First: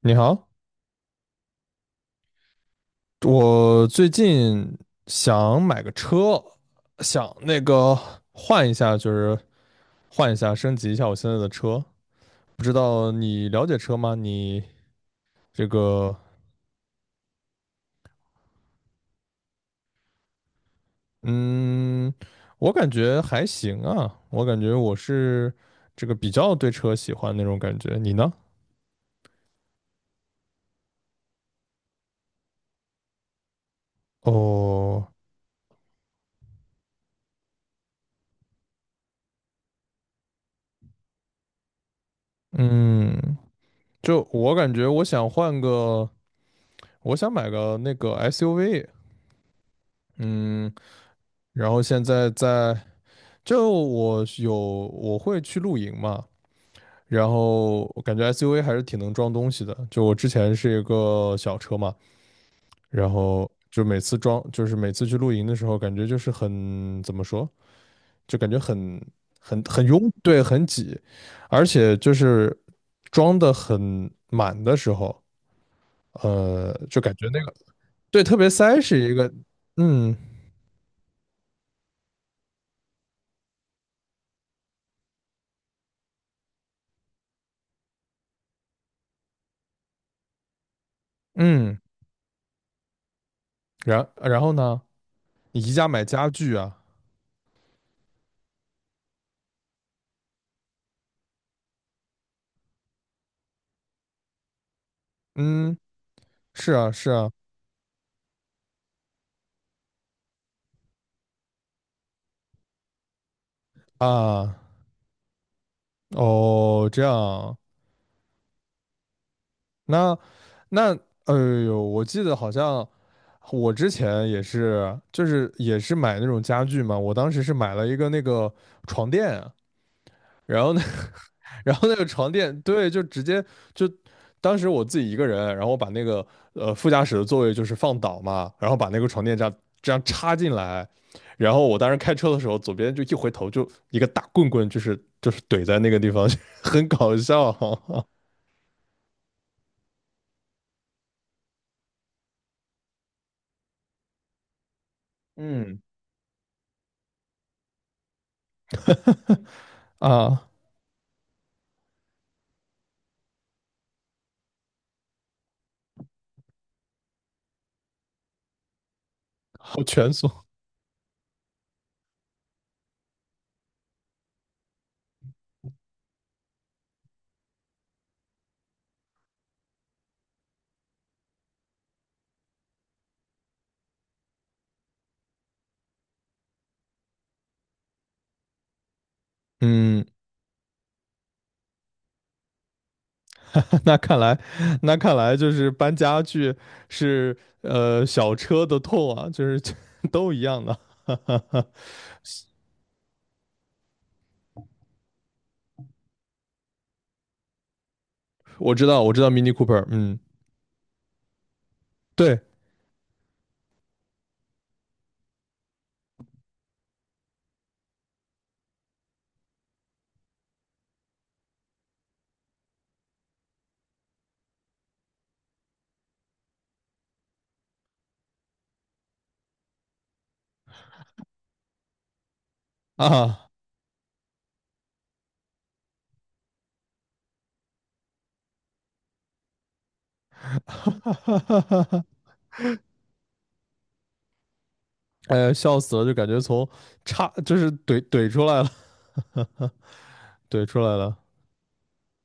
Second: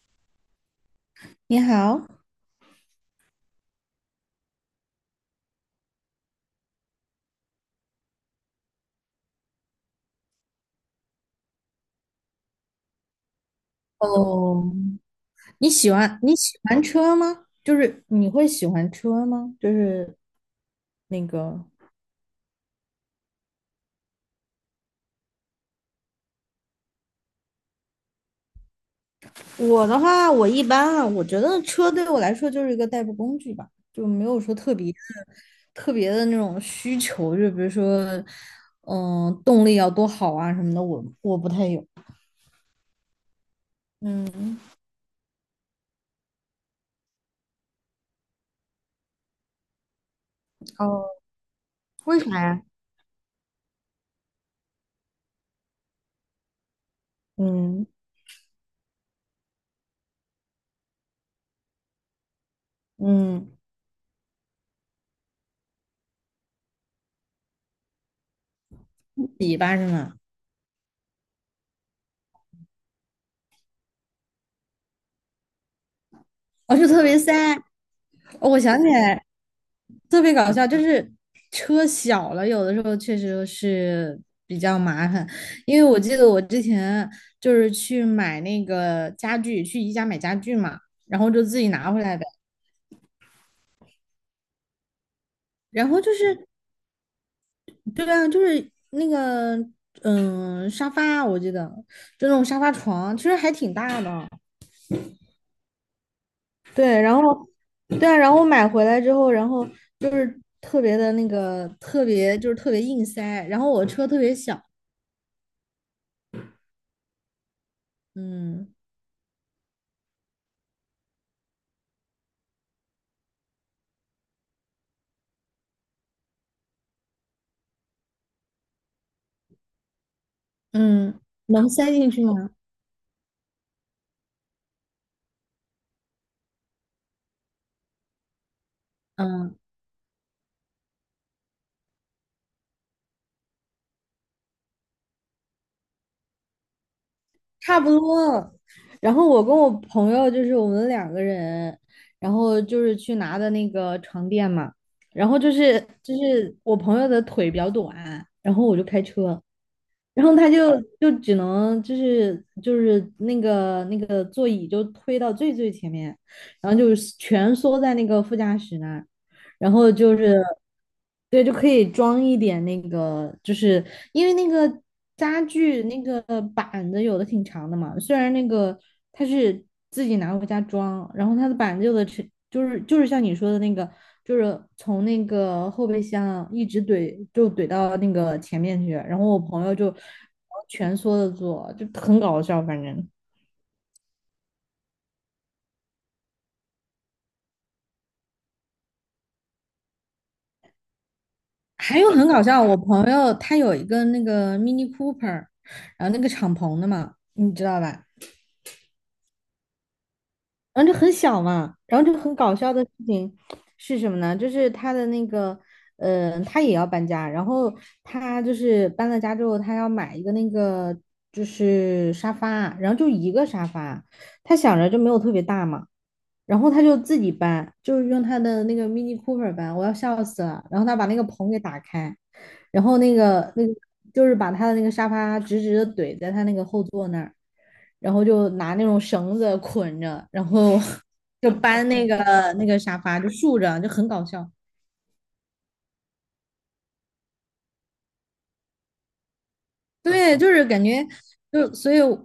你好，你好。我最近想买个车，想换一下，升级一下我现在的车。不知道你了解车吗？你哦，这你喜个，欢你喜欢车吗？就是你会喜欢车吗？那个嗯，我感觉还行啊，我感觉我是比较对车喜欢那种感觉。你呢？我的话，我一般啊，我觉得车对我来说就是一个代步工具吧，就没有说特别的哦，那种需求，就比如说，动力要多好啊什么的，我不太有。嗯，就我嗯。感觉我想换个，我想买个那个 SUV，嗯。哦，然后现为在啥呀？在，就我是有我会去露营嘛，然后嗯我感觉 SUV 还是挺能装东西的。就我之前是一个小车嘛，然后嗯，就每次装，就是每次去露营的时候，感觉就是很，怎么说，就感觉很比吧是拥，吗？对，很挤，而且就是装的很满的时候，我就就特感别觉塞。那个，对，特别哦我想塞起是一来个，嗯特别搞笑，就是车小了，有的时候确实是比较麻烦。因为我记得我之前就是去买那个家具，去宜家买家具嘛，然后就自己嗯，拿回来的。然后呢？你宜家然后买就家是，具啊？对啊，就是那个嗯沙发，我记得就那种沙发床，其实还挺大的。嗯，是啊，对，是然啊，后对啊，然后买回来之后，然后就是特别的那个特别就是特别硬塞，然后我车特别啊，小。哦，这样啊，嗯。那那，哎呦，我记得好像我之前也是，就是也是买那种家具嘛，我当时是买了一个那个床垫啊，然后呢，嗯，能然后塞那个进去床吗？垫，对，就直接就当时我自己一个人，然后我把那个副驾驶的座位就是放倒嘛，然后把那个床垫这样嗯，这样插进来，然后我当时开车的时候，左边就一回头就一个大棍棍，就是怼在那个地方，很搞笑 差不多。然后我跟我朋友就是我们两个人，然后就是去拿的那个床垫嘛，然 后就嗯，是就是我朋友的腿比较短，然后我就开车，然后啊，他就只能就是那个座椅就推到最前面，然后就是蜷缩在那个副驾驶那儿。然好后蜷就是，缩。对，就可以装一点那个，就是因为那个家具那个板子有的挺长的嘛，虽然那个它是自己拿回家装，然后它的板子有的是就是像你说的那个，就是从那个后备箱一直怼就怼到那个前面去，然后我朋友就嗯，蜷缩着坐，就很搞笑，反正。那看来，那看来就是搬家具是小车的痛啊，就是 都一样的。还有很搞笑，我朋友他有一个那个 Mini Cooper，然后那个敞篷的嘛，你知道吧？我知道，我知道 Mini Cooper，嗯，然后就很小嘛，然后就很对搞笑的事情是什么呢？就是他的那个，他也要搬家，然后他就是搬了家之后，他要买一个那个就是沙发，然后就一个沙发，他想着就没有特别大嘛，然后他就自己搬，就是用他的那个 Mini Cooper 搬，我要笑死了。然后他把那个棚给打开。然后那啊，个那个就是把他的那个沙发直直的怼在他那个后座那儿，然后就拿那种绳子捆着，然后 就搬那个 沙发就竖着，就很搞笑。哎呀，笑死了，就感觉从叉就是怼出来了，对，就是怼出感来觉了，就所以我，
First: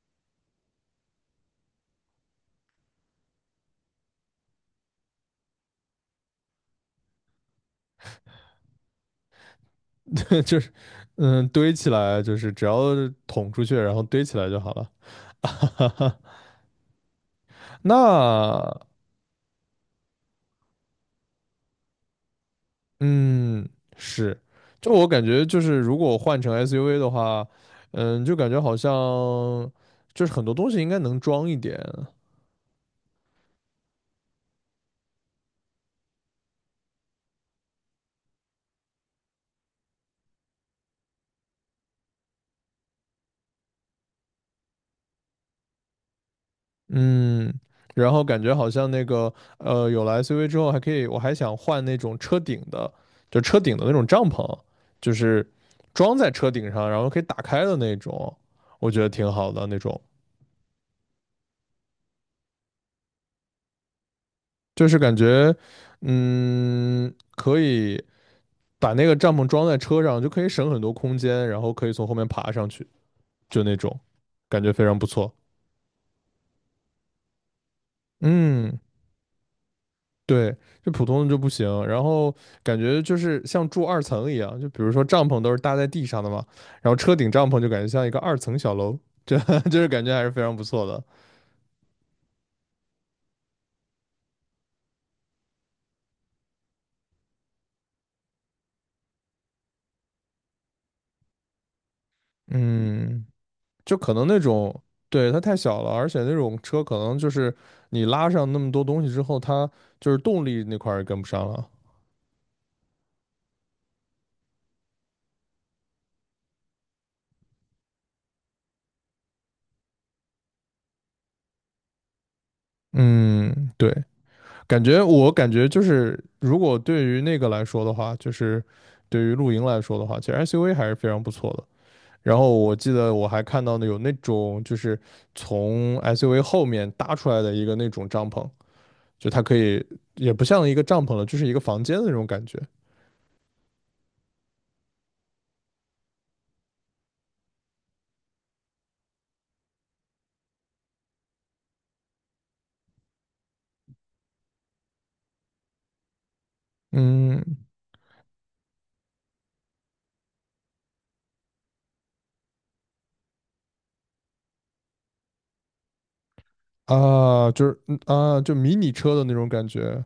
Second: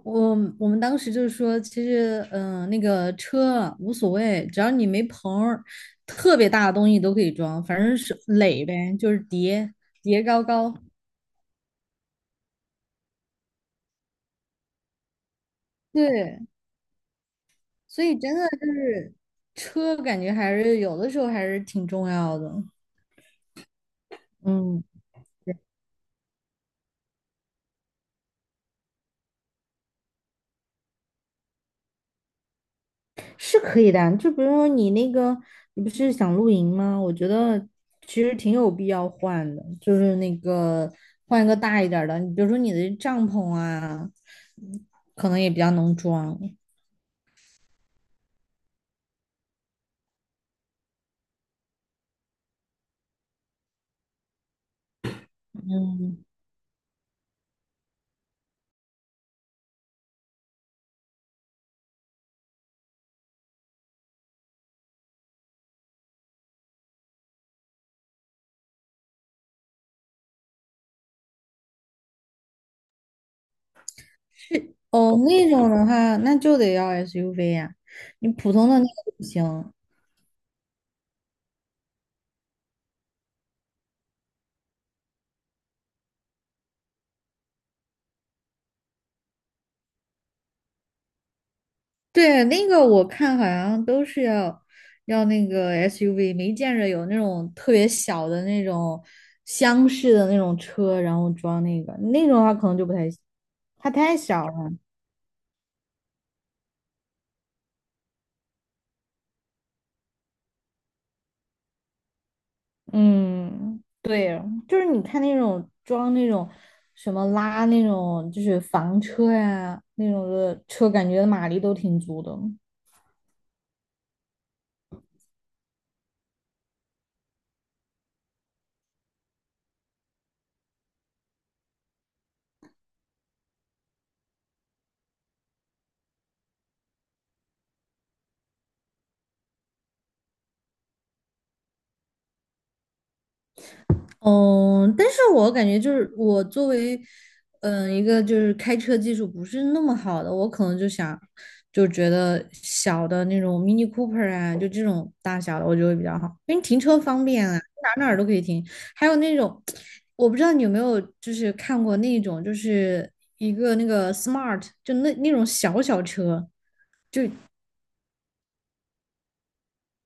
我们当时就是说，其实那个车无所谓，只要你没棚儿特别大的东西都可以装，反正是垒呗，就是叠叠 对，高就是高。堆起来，就是只要捅出去，然后堆起来就好了。对，所以真的就那是车，感觉还是有的时候还是挺重要的。嗯是，嗯，就我感觉就是如果换成 SUV 的话，就感觉好像就是很多东西应该能装一点，是可以的啊。就比如说你那个，你不是想露营吗？我觉得其实挺有必要换的，就是那个换一个大一点儿的。你比如说你的帐篷啊，嗯可能也比较能装。嗯，然后感觉好像那个有了 SUV 之后还可以，我还想换那种车顶的，就车顶的那种帐篷，就是装嗯，在车顶上，然后可以打开的那种，我觉得挺好的那种，就是感觉可以把那个帐篷装在车上，就可以省很多空间，然后可以从后面爬上去，就那种感觉是，非常不哦，错。那种的话，那就得要 SUV 呀、你普通嗯的那个不行。对，就普通的就不行。然后感觉就是像住二层一样，就比如说帐篷都是搭在地上的嘛，然后车顶帐篷就感觉像一个二层小楼，这 就是感觉还是非常不错的。对，那个我看好像都是要那个 SUV，没见着有那种特别小的那种厢式的那种车，然后装那个那种的话可能就不太行，嗯，它就可太能那小了。种，对，它太小了，而且那种车可能就是你拉上那么多东西之后，它就是动力那块儿也跟不上了。嗯，对，就是你看那种装那种什么拉那种就是房车呀、那种的车，感觉马力都挺足的。嗯，对，感觉我感觉就是，如果对于那个来说的话，就是对于露营来说的话，其实 SUV 还是非常不错的。然后我记得我还看到呢，有那种就是从 SUV 后面搭出来的一个那种帐篷，就它可以也不像一个帐篷了，就是一个房间的那种感觉。嗯，但是我感觉就是我作为，嗯、一个就是开车技术不是那么好的，我可能就想，就觉得小的那种 Mini Cooper 啊，就这种大小的，我觉得会比较好，因为停车方便啊，嗯哪儿都可以停。还有那种，我不知道你有没有就是看过那种，就是一个那个 Smart，就那种小小车，啊，就是嗯啊，就迷你车的那种感觉。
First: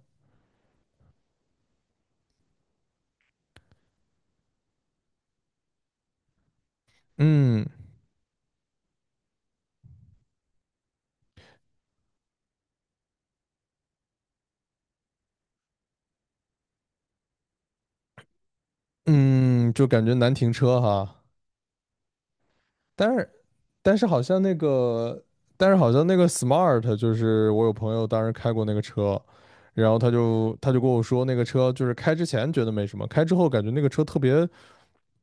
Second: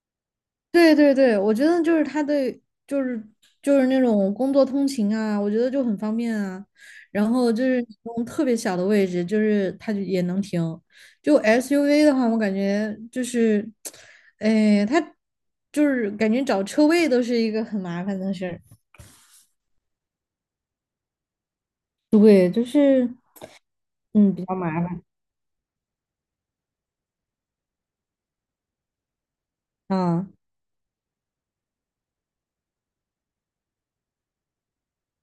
对对对，我觉得就是他对，就是就是那种工作通勤啊，我觉得就很方便啊。然后就嗯是那种特别小的位置，就是它就也能停。就 SUV 的话，我感觉就是，哎，它就是感觉找车位都是一个很麻烦的事儿。嗯，就感觉难停车哈。对，就是但是但是好嗯，像比那较麻烦个，但是好像那个 Smart 就是我有朋友当时开过那个车，然后他啊。就他就跟我说那个车就是开之前觉得没什么，开之后感觉那个车特别。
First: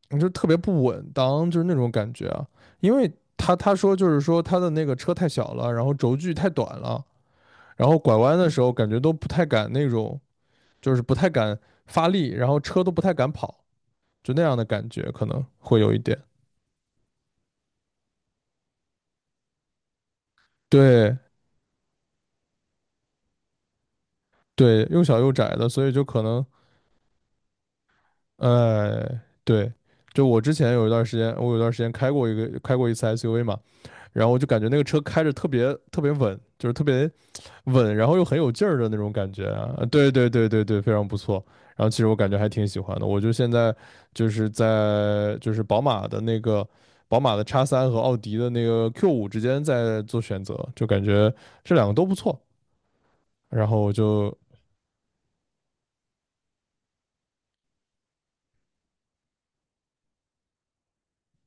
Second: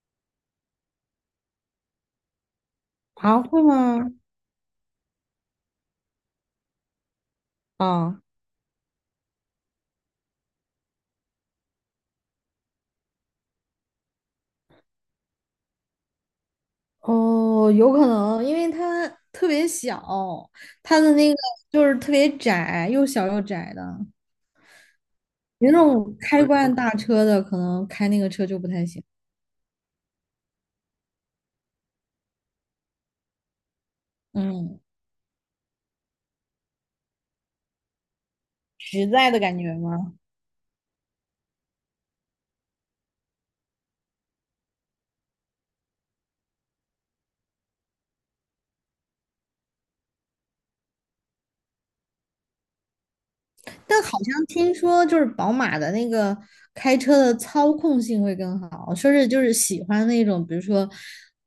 你就特别不稳当，就是那种感觉啊。因为啊，他会他说就吗？是说他的那个车太小了，然后轴距太短了，然后拐啊。弯的时候感觉都不太敢那种，就是不太敢发力，然后车都不太敢跑，就那样的感觉可能会有一点。哦，有可能，因为它特别小，它的对那个就是特别窄，又小又窄的。对，又小又窄的，有那所以就种可开能，惯大车的，可能开那个车就不太行。哎，对，就我之前有一段时间，我有一段时间开过一次 SUV 嘛，然后我就感觉那嗯，个车开着特别特别稳，就是特别稳，然后又很有劲儿的那实种在感的觉感觉啊！对吗？对对对对，非常不错。然后其实我感觉还挺喜欢的，我就现在在宝马的那个宝马的 X3和奥迪的那个 Q 五之间在做选择，就感觉这两个都不错。然后我但好就像听说就是宝马的那个开车的操控性会更好，说是就是喜欢那种，比如说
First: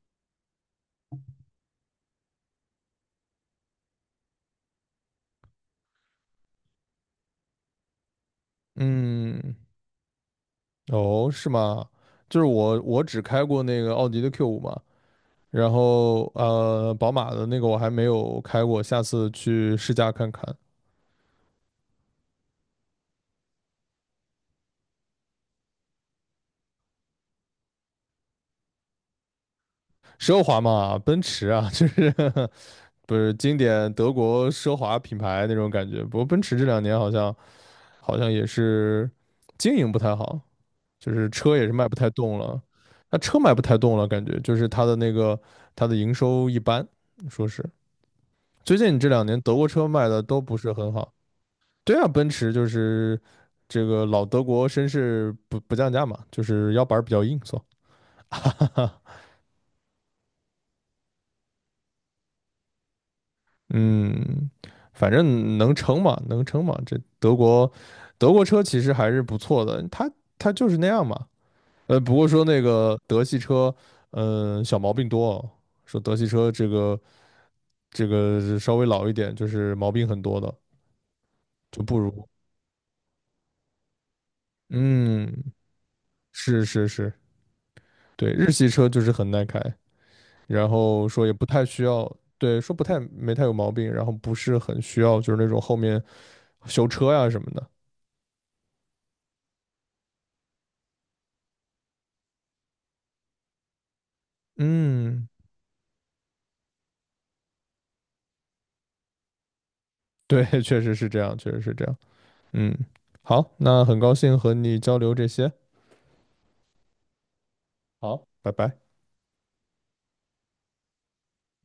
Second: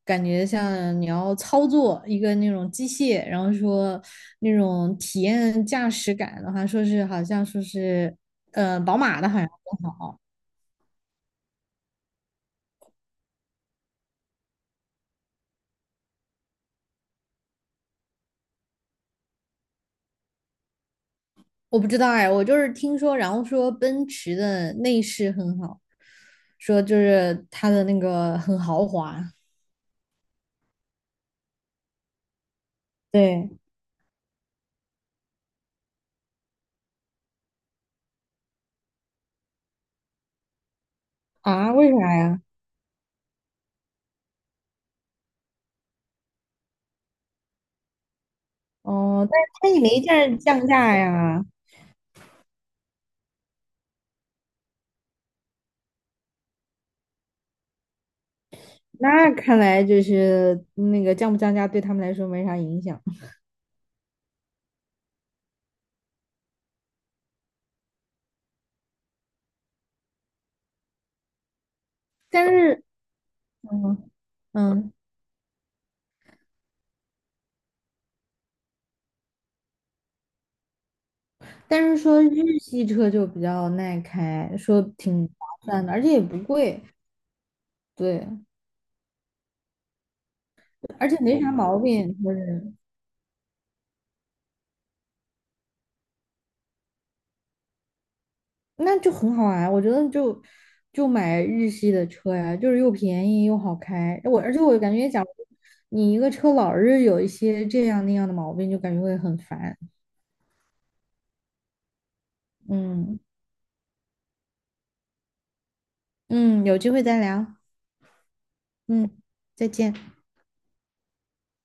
感觉像你要操作一个那种机械，然后说那种体验驾驶感的话，说是好像说是宝马的好像嗯，更好。哦，是吗？就是我只开过那个奥迪的 Q 五嘛，然后宝马的那个我还没有开过，下次去试驾看看。我不知道哎，我就是听说，然后说奔驰的内饰很好，说就是它的那个很豪华。奢华嘛，奔驰啊，就是 不是对经典德国奢华品牌那种感觉。不过奔驰这两年好像也是经营不太好，就是车也是啊，卖为不太啥动呀？了。那车卖不太动了，感觉就是它的那个它的营收一般，说是最近这两哦，年但是德国它也车没卖的降都不降是很价好。呀。对啊，奔驰就是这个老德国绅士不降价嘛，就是腰板儿比较硬，哈。那看来就是那个降不降价对他们来说没啥影响。嗯，反正能撑嘛，能撑嘛。这德国车其实还是不错的，它就是那样嘛。不过说但那是 个德系 车，嗯。嗯、小毛嗯，病多哦。说德系车这个是稍微老一点，就是毛病很多的，但就是不说如。日系车就比较耐开，说挺划嗯，算的，而且也不是贵。是是，对，对，日系车就是很耐开，然而后且说也没不啥太毛需要，病，就对，是说不太没太有毛病，然后不是很需要就是那种后面修车呀什么的。那就很好啊，我觉得就买日系的车呀，就是又便宜又好开。我而且我感觉，讲，嗯。你一个车老是有一些这样那样的毛病，就感觉会很烦。对，确实是这样，确实是这样。嗯，嗯。好，那很高兴和你交流这些。嗯，有机会再聊。好，拜拜。嗯，再见。